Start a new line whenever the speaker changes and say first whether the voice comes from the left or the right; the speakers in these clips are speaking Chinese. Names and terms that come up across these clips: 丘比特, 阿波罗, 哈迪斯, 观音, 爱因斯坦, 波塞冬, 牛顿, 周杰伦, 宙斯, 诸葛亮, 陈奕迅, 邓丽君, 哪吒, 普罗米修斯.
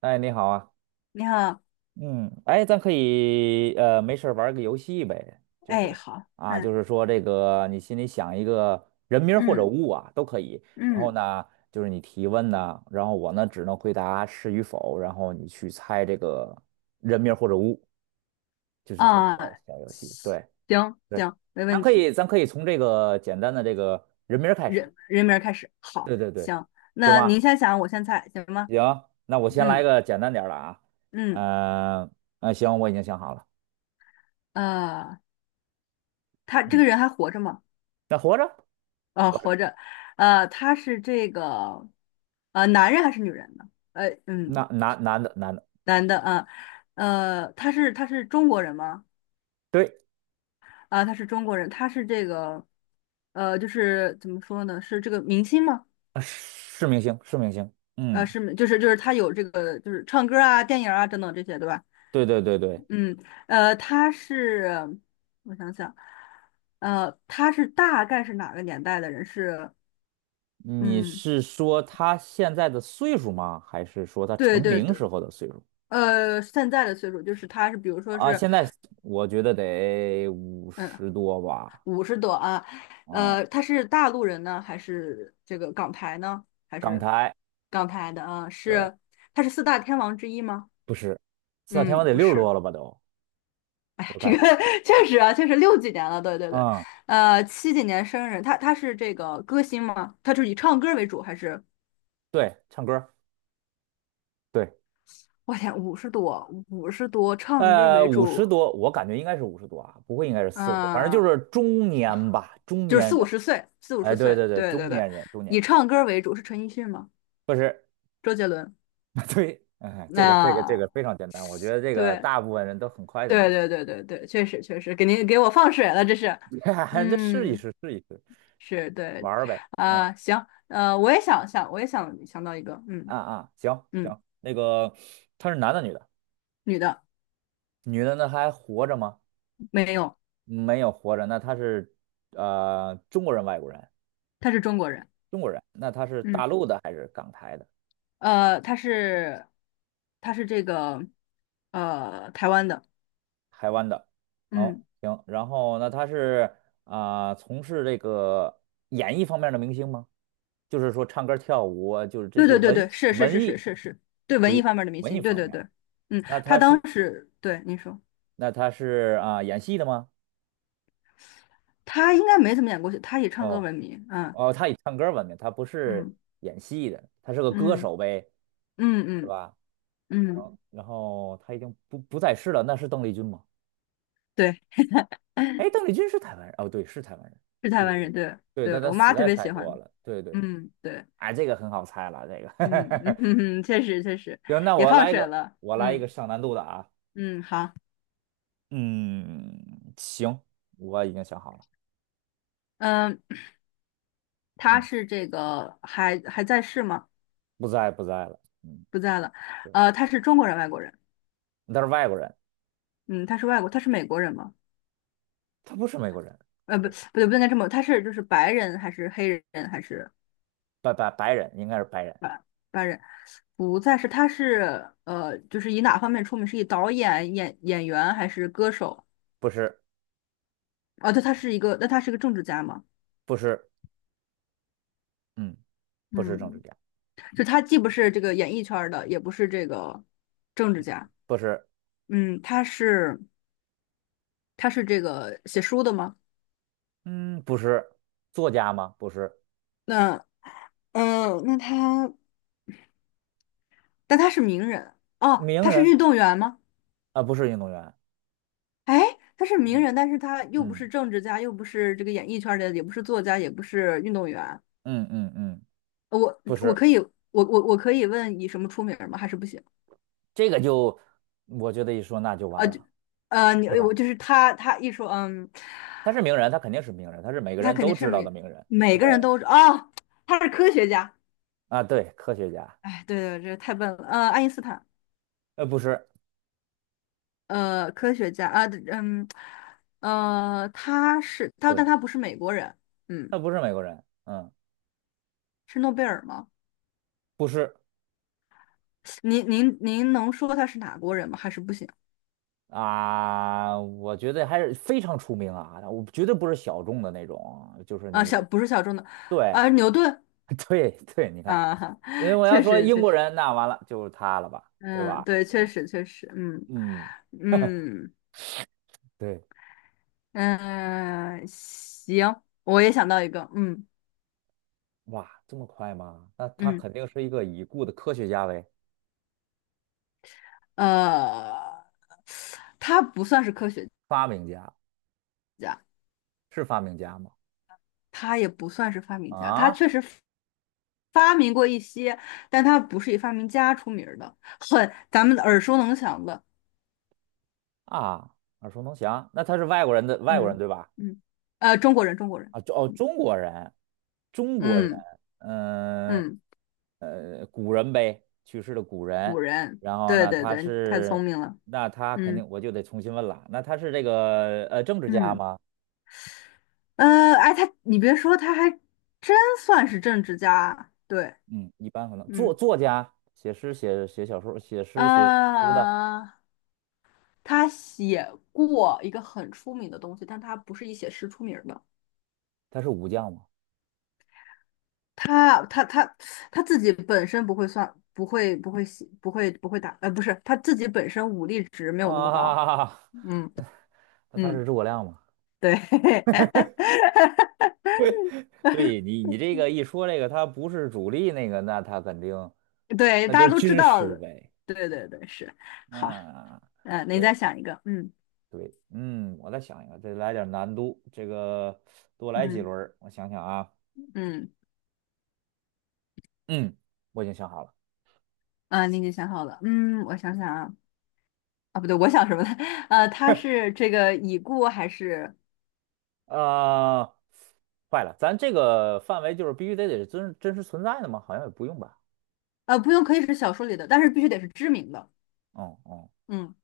right: 哎，你好啊。
left: 你好。
right: 嗯，哎，咱可以没事儿玩儿个游戏呗，就
left: 哎，
right: 是
left: 好，
right: 啊，就
left: 嗯
right: 是说这个你心里想一个人名儿或者
left: 嗯
right: 物啊都可以，然后
left: 嗯
right: 呢，就是你提问呢，然后我呢只能回答是与否，然后你去猜这个人名儿或者物，就是这么个
left: 啊，
right: 小游戏。对
left: 行
right: 对，
left: 行，没
right: 咱
left: 问
right: 可
left: 题。
right: 以咱可以从这个简单的这个人名儿开始。
left: 人名儿开始，好，
right: 对对对，
left: 行。
right: 行
left: 那
right: 吗？
left: 您先想，我先猜，行吗？
right: 行，那我先来
left: 嗯
right: 个简单点儿的啊。
left: 嗯，
right: 嗯、行，我已经想好了。
left: 呃，他这
right: 嗯，
left: 个人还活着吗？
right: 那活着，活着。
left: 活着。他是这个，男人还是女人呢？呃，
right: 那
left: 嗯，
right: 男的，
left: 男的啊。他是中国人吗？
right: 对。
left: 啊，他是中国人。他是这个，就是怎么说呢？是这个明星吗？
right: 是明星，是明星。嗯，
left: 是，就是他有这个，就是唱歌啊、电影啊等等这些，对吧？
right: 对对对对。
left: 嗯，他是，我想想，他是大概是哪个年代的人？是，
right: 你
left: 嗯，
right: 是说他现在的岁数吗？还是说他
left: 对
right: 成
left: 对
right: 名
left: 对。
right: 时候的岁数？
left: 现在的岁数就是他是，比如说
right: 啊，
left: 是，
right: 现在我觉得得五
left: 嗯，
right: 十多吧。
left: 五十多啊。
right: 嗯，
left: 他是大陆人呢，还是这个港台呢？还
right: 港
left: 是
right: 台，
left: 港台的啊？
right: 对，
left: 是，他是四大天王之一吗？
right: 不是。四大天
left: 嗯，
right: 王得
left: 不
right: 六十
left: 是。
right: 多了吧都，我
left: 这
right: 感
left: 个
right: 觉。
left: 确实啊，确实六几年了，对对对。
right: 嗯，
left: 七几年生日，他是这个歌星吗？他是以唱歌为主还是？
right: 对，唱歌，对。
left: 我天，五十多，五十多，唱歌为
right: 五十
left: 主。
right: 多，我感觉应该是五十多啊，不会应该是40多，反正就
left: 嗯、
right: 是中年吧，中
left: 就是
right: 年
left: 四五
right: 人。
left: 十岁，四五
right: 哎，
left: 十
right: 对
left: 岁，
right: 对对，
left: 对
right: 中
left: 对对。
right: 年人，中年人。
left: 以唱歌为主是陈奕迅吗？
right: 不是。
left: 周杰伦？
right: 对，嗯，这个这个这
left: 那
right: 个非常简单，我觉得这个
left: 对
right: 大部分人都很快就
left: 对
right: 能
left: 对对对对，确实确实，给您给我放水了，这是，
right: 猜。这试一
left: 嗯，
right: 试，试一试，
left: 是对。
right: 玩儿呗。嗯，
left: 行。我也想想，我也想想到一个，嗯
right: 啊啊，行
left: 嗯，
right: 行，那个他是男的女的？
left: 女的。
right: 女的呢还活着吗？
left: 没有。
right: 没有活着。那他是中国人、外国人？
left: 他是中国人。
right: 中国人。那他是大
left: 嗯，
right: 陆的还是港台的？
left: 呃，他是他是这个呃台湾的。
right: 台湾的。哦，
left: 嗯，
right: 行。然后那他是从事这个演艺方面的明星吗？就是说唱歌跳舞啊，就是这
left: 对
right: 些
left: 对对
right: 文
left: 对，是是
right: 文
left: 是是
right: 艺，
left: 是是，对
right: 属
left: 文艺
right: 于
left: 方面的明
right: 文
left: 星，
right: 艺
left: 对
right: 方
left: 对
right: 面。
left: 对。嗯，
right: 那
left: 他
right: 他是
left: 当时对你说，
right: 那他是演戏的吗？
left: 他应该没怎么演过戏，他以唱歌
right: 哦
left: 闻名。嗯
right: 哦，他以唱歌闻名，他不是
left: 嗯
right: 演戏的，他是个歌
left: 嗯
right: 手呗，
left: 嗯
right: 是
left: 嗯
right: 吧？
left: 嗯，
right: 然后他已经不在世了，那是邓丽君吗？
left: 对，
right: 哎，邓丽君是台湾人，哦，对，是台湾人，
left: 是台
right: 对对
left: 湾
right: 对。
left: 人。对
right: 对，
left: 对，
right: 但他
left: 我妈
right: 死
left: 特
right: 在
left: 别
right: 泰
left: 喜欢。
right: 国了。对对，
left: 嗯，对。
right: 哎，这个很好猜了，这
left: 嗯嗯
right: 个。
left: 嗯，确实确实
right: 行，那
left: 也放水了。
right: 我来一个
left: 嗯
right: 上难度的啊。
left: 嗯，好。
right: 嗯，行，我已经想好了。
left: 嗯，他
right: 嗯，
left: 是这个还在世吗？
right: 不在了。嗯，
left: 不在了。
right: 对，
left: 他是中国人，外国人？
right: 他是外国人，
left: 嗯，他是外国，他是美国人吗？
right: 他不是美国人。
left: 不，不
right: 对，
left: 对，不应该这么，他是就是白人还是黑人还是
right: 白人应该是白人。
left: 白白人？不再是，他是就是以哪方面出名？是以导演、演员还是歌手？
right: 不是
left: 哦，对，他是一个，那他是个政治家吗？
right: 不是。嗯，不是政治
left: 嗯，
right: 家。
left: 就他既不是这个演艺圈儿的，也不是这个政治
right: 嗯，
left: 家。
right: 不是。
left: 嗯，他是这个写书的吗？
right: 嗯，不是作家吗？不是。
left: 那嗯，那他但他是名人。哦，
right: 名
left: 他是运
right: 人
left: 动员吗？
right: 啊，不是运动员。
left: 哎，他是名
right: 嗯
left: 人，但是他又不
right: 嗯
left: 是政治家，又不是这个演艺圈儿的，也不是作家，也不是运动员。
right: 嗯嗯嗯，
left: 呃我
right: 不
left: 我
right: 是。
left: 可以，我我我可以问以什么出名儿吗？还是不行？
right: 这个就，我觉得一说那就完了，
left: 你
right: 对
left: 我
right: 吧？
left: 就是他，他一说，嗯，
right: 他是名人，他肯定是名人，他是每个
left: 他
right: 人
left: 肯
right: 都
left: 定是
right: 知道的
left: 每
right: 名人。
left: 每个人
right: 对。
left: 都。哦，他是科学家。
right: 啊，对，科学家。
left: 哎，对对，这太笨了。爱因斯坦。
right: 不是。
left: 科学家啊。嗯，他是他，但
right: 对，
left: 他不是美国人。嗯，
right: 他不是美国人。嗯，
left: 是诺贝尔吗？
right: 不是。
left: 您能说他是哪国人吗？还是不行
right: 啊，我觉得还是非常出名啊，我绝对不是小众的那种，就是
left: 啊？
right: 你，
left: 小不是小众的。
right: 对。
left: 啊，牛顿
right: 对，对，你看，
left: 啊。哈，
right: 因为我要
left: 确
right: 说
left: 实
right: 英
left: 确
right: 国
left: 实。
right: 人，那完了就是他了吧，对
left: 嗯，
right: 吧？
left: 对，确实确实。嗯
right: 嗯。
left: 嗯
right: 对。
left: 嗯，行。我也想到一个。嗯
right: 哇，这么快吗？那他
left: 嗯
right: 肯定是一个已故的科学家呗。
left: 呃，他不算是科学
right: 发明家，
left: 家，
right: 是发明家吗？
left: 他也不算是发明家，他
right: 啊？
left: 确实发明过一些，但他不是以发明家出名儿的，很咱们耳熟能详的。
right: 啊，耳熟能详。那他是外国人的外国人
left: 嗯
right: 对吧？
left: 嗯，中国人，中国人，
right: 啊，中国人，中国人。
left: 嗯
right: 嗯、
left: 嗯。
right: 古人呗，去世的古
left: 古
right: 人。
left: 人，
right: 然后
left: 对
right: 呢，
left: 对对，太聪明了。
right: 那他肯
left: 嗯
right: 定我就得重新问了。那他是这个政治家
left: 嗯，
right: 吗？
left: 哎，他，你别说，他还真算是政治家，对。
right: 嗯，一般可能作
left: 嗯，
right: 作家、写诗、写小说、写诗，
left: 呃，他写过一个很出名的东西，但他不是以写诗出名儿的。
right: 他是武将吗？
left: 他他自己本身不会算，不会不会写，不会不会打，呃，不是，他自己本身武力值没有那么高。
right: 啊。
left: 嗯
right: 那他是
left: 嗯，
right: 诸葛亮吗？
left: 对。
right: 对，你这个一说这个，他不是主力那个，那他肯定。
left: 对，
right: 那
left: 大
right: 就
left: 家
right: 是
left: 都知
right: 军
left: 道
right: 师
left: 的。
right: 呗。
left: 对对对，是。好。
right: 嗯，
left: 嗯，你再
right: 对
left: 想一个。嗯
right: 对。嗯，我再想一个，再来点难度，这个多来几
left: 嗯
right: 轮儿我想想啊。
left: 嗯，
right: 嗯，我已经想好了。
left: 啊，你已经想好了。嗯，我想想啊。啊，不对，我想什么呢？它是这个已故还是
right: 啊、坏了，咱这个范围就是必须得是真实存在的吗？好像也不用吧。
left: 不用，可以是小说里的，但是必须得是知名的。
right: 嗯嗯，
left: 嗯，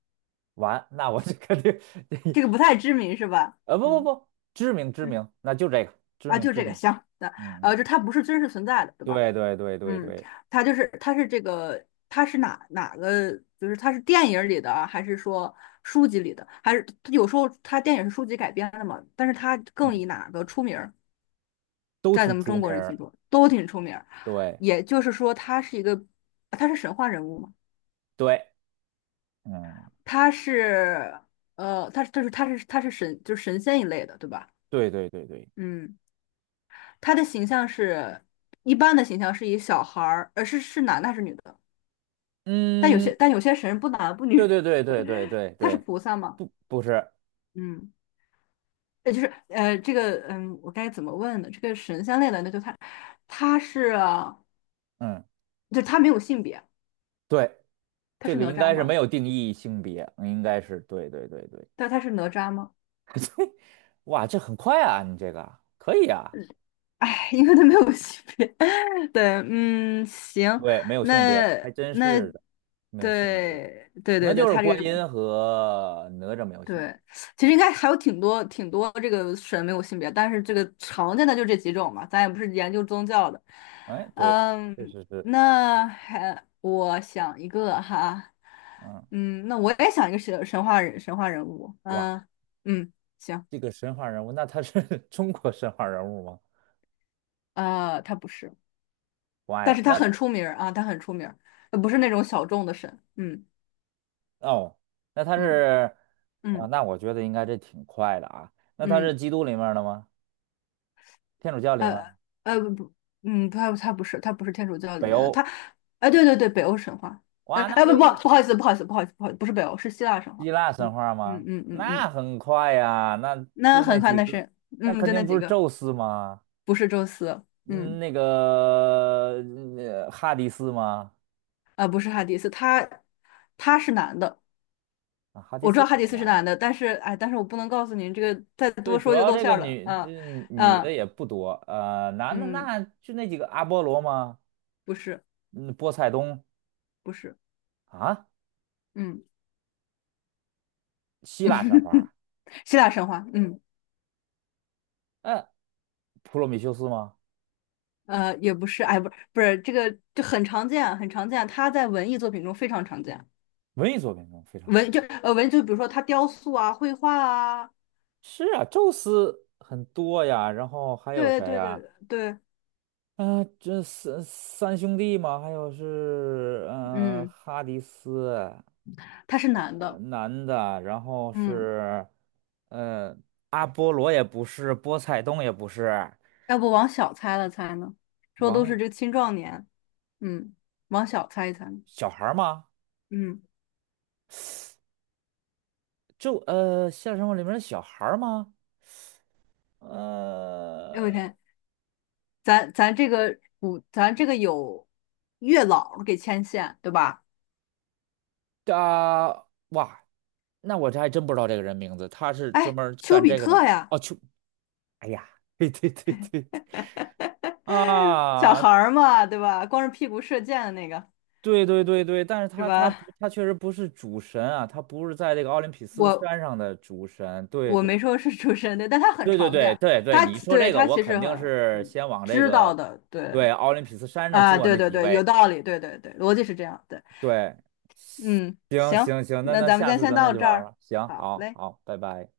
right: 完，那我这肯定。
left: 这个不太知名是吧？
right: 不不
left: 嗯
right: 不，知名知
left: 嗯，
right: 名。那就这个知
left: 啊，
right: 名
left: 就
right: 知
left: 这个
right: 名。
left: 行。
right: 嗯嗯，
left: 就它不是真实存在的，对吧？
right: 对对对对
left: 嗯，
right: 对。
left: 他就是他是这个他是哪哪个？就是他是电影里的啊，还是说书籍里的？还是他有时候他电影是书籍改编的嘛？但是他更
right: 嗯，
left: 以哪个出名儿，
right: 都
left: 在咱
right: 挺
left: 们
right: 出
left: 中
right: 名
left: 国人心
right: 儿。
left: 中都挺出名儿。
right: 对
left: 也就是说，他是一个他是神话人物嘛？
right: 对。嗯，
left: 他是他是神，就是神仙一类的，对吧？
right: 对对对对。
left: 嗯，他的形象是一般的形象是以小孩儿，是是男的还是女的？但有
right: 嗯，
left: 些但有些神不男不
right: 对
left: 女。
right: 对对对对对
left: 他是
right: 对。
left: 菩萨嘛？
right: 不不是。
left: 嗯，也就是这个嗯，我该怎么问呢？这个神仙类的那就他他是
right: 嗯，
left: 就他没有性别。
right: 对，
left: 他
right: 这
left: 是
right: 个
left: 哪
right: 应
left: 吒
right: 该是没
left: 吗？
right: 有定义性别，应该是对对对对。
left: 但他是哪吒吗？
right: 哇，这很快啊，你这个可以啊。
left: 哎，因为他没有性别。对，嗯，行。
right: 对，没有性别，
left: 那
right: 还真
left: 那
right: 是的，没有性别。
left: 对对
right: 可
left: 对
right: 能
left: 对，
right: 就是
left: 他这
right: 观
left: 个
right: 音和哪吒没有性别。
left: 对，其实应该还有挺多挺多这个神没有性别，但是这个常见的就这几种嘛，咱也不是研究宗教的。
right: 哎，对，确
left: 嗯，
right: 实是。
left: 那还我想一个哈。
right: 嗯。
left: 嗯，那我也想一个神神话人物，
right: 哇，
left: 嗯嗯，行。
right: 这个神话人物。那他是 中国神话人物吗？
left: 他不是，
right: 不爱
left: 但
right: 了。
left: 是他
right: 那
left: 很出名儿啊，他很出名儿。不是那种小众的神。嗯
right: 哦，那他
left: 嗯
right: 是啊，
left: 嗯
right: 那我觉得应该这挺快的啊。那他
left: 嗯
right: 是基督里面儿的吗？天主教里面
left: 呃
right: 儿？
left: 呃不不，嗯，不他不是天主教里
right: 北
left: 面的，
right: 欧？
left: 他，哎对对对，北欧神话。
right: 哇，那就
left: 不好意思，不好意思，不好意思，不好意思，不是北欧是希腊神
right: 希
left: 话。
right: 腊神
left: 嗯
right: 话
left: 嗯
right: 吗？
left: 嗯嗯
right: 那
left: 嗯，
right: 很快呀，那
left: 那
right: 就那
left: 很快
right: 几
left: 那
right: 个。
left: 是
right: 那
left: 嗯
right: 肯
left: 就那
right: 定不
left: 几
right: 是
left: 个。
right: 宙斯吗？
left: 不是宙斯。
right: 嗯，那个哈迪斯吗？
left: 不是哈迪斯，他是男的。
right: 啊，哈迪
left: 我知
right: 斯
left: 道
right: 也
left: 哈迪
right: 是
left: 斯是
right: 男
left: 男
right: 的。
left: 的，但是哎但是我不能告诉您这个，再
right: 对，
left: 多
right: 主
left: 说就
right: 要
left: 露
right: 这
left: 馅
right: 个
left: 儿了。
right: 女这女的
left: 啊
right: 也不多。男的
left: 嗯
right: 那就那几个阿波罗吗？
left: 不是，
right: 嗯，波塞冬
left: 不是。
right: 啊，
left: 嗯
right: 希腊神话。
left: 希腊神话。嗯。
right: 嗯。普罗米修斯吗？
left: 也不是，哎，不是，不是这个，就很常见，很常见，它在文艺作品中非常常见。
right: 文艺作品中非常常
left: 文
right: 见。
left: 就文就比如说它雕塑啊、绘画啊，
right: 是啊，宙斯很多呀，然后还有
left: 对
right: 谁
left: 对
right: 呀？
left: 对对。
right: 这三兄弟嘛，还有是
left: 嗯，
right: 哈迪斯，
left: 他是男的。
right: 男的，然后
left: 嗯，
right: 是呃阿波罗也不是，波塞冬也不是。
left: 要不往小猜了猜呢？说都是
right: 王
left: 这个青壮年。嗯，往小猜一猜。
right: 小孩儿吗？
left: 嗯，
right: 就《现实生活》里面的小孩儿吗？
left: 哎我
right: 呃。
left: 天，咱咱这个古，咱这个有月老给牵线，对吧？
right: 啊，哇，那我这还真不知道这个人名字，他是专
left: 哎，
right: 门
left: 丘
right: 干
left: 比
right: 这个的吗？
left: 特呀。
right: 哦，去，哎呀，对对对对对。
left: 小
right: 啊，
left: 孩儿嘛，对吧？光着屁股射箭的那个，
right: 对对对对，但是
left: 是
right: 他他不
left: 吧？
right: 他确实不是主神啊，他不是在这个奥林匹斯
left: 我
right: 山上的主神。对
left: 我
right: 对
left: 没说是主持人，对，但他很
right: 对对
left: 常
right: 对
left: 见，
right: 对对，
left: 他
right: 你说
left: 对
right: 这个，
left: 他
right: 我
left: 其
right: 肯
left: 实很
right: 定是
left: 嗯
right: 先往这
left: 知道
right: 个
left: 的，对
right: 对奥林匹斯山上
left: 啊，
right: 坐
left: 对
right: 那
left: 对
right: 几
left: 对，有
right: 位。
left: 道理，对对对，逻辑是这样，对。
right: 对，
left: 嗯，
right: 行
left: 行，
right: 行行，那
left: 那
right: 那
left: 咱们今
right: 下
left: 天
right: 次
left: 先
right: 咱再
left: 到
right: 去
left: 这
right: 玩儿
left: 儿。
right: 吧，行，
left: 好
right: 好
left: 嘞。
right: 好，拜拜。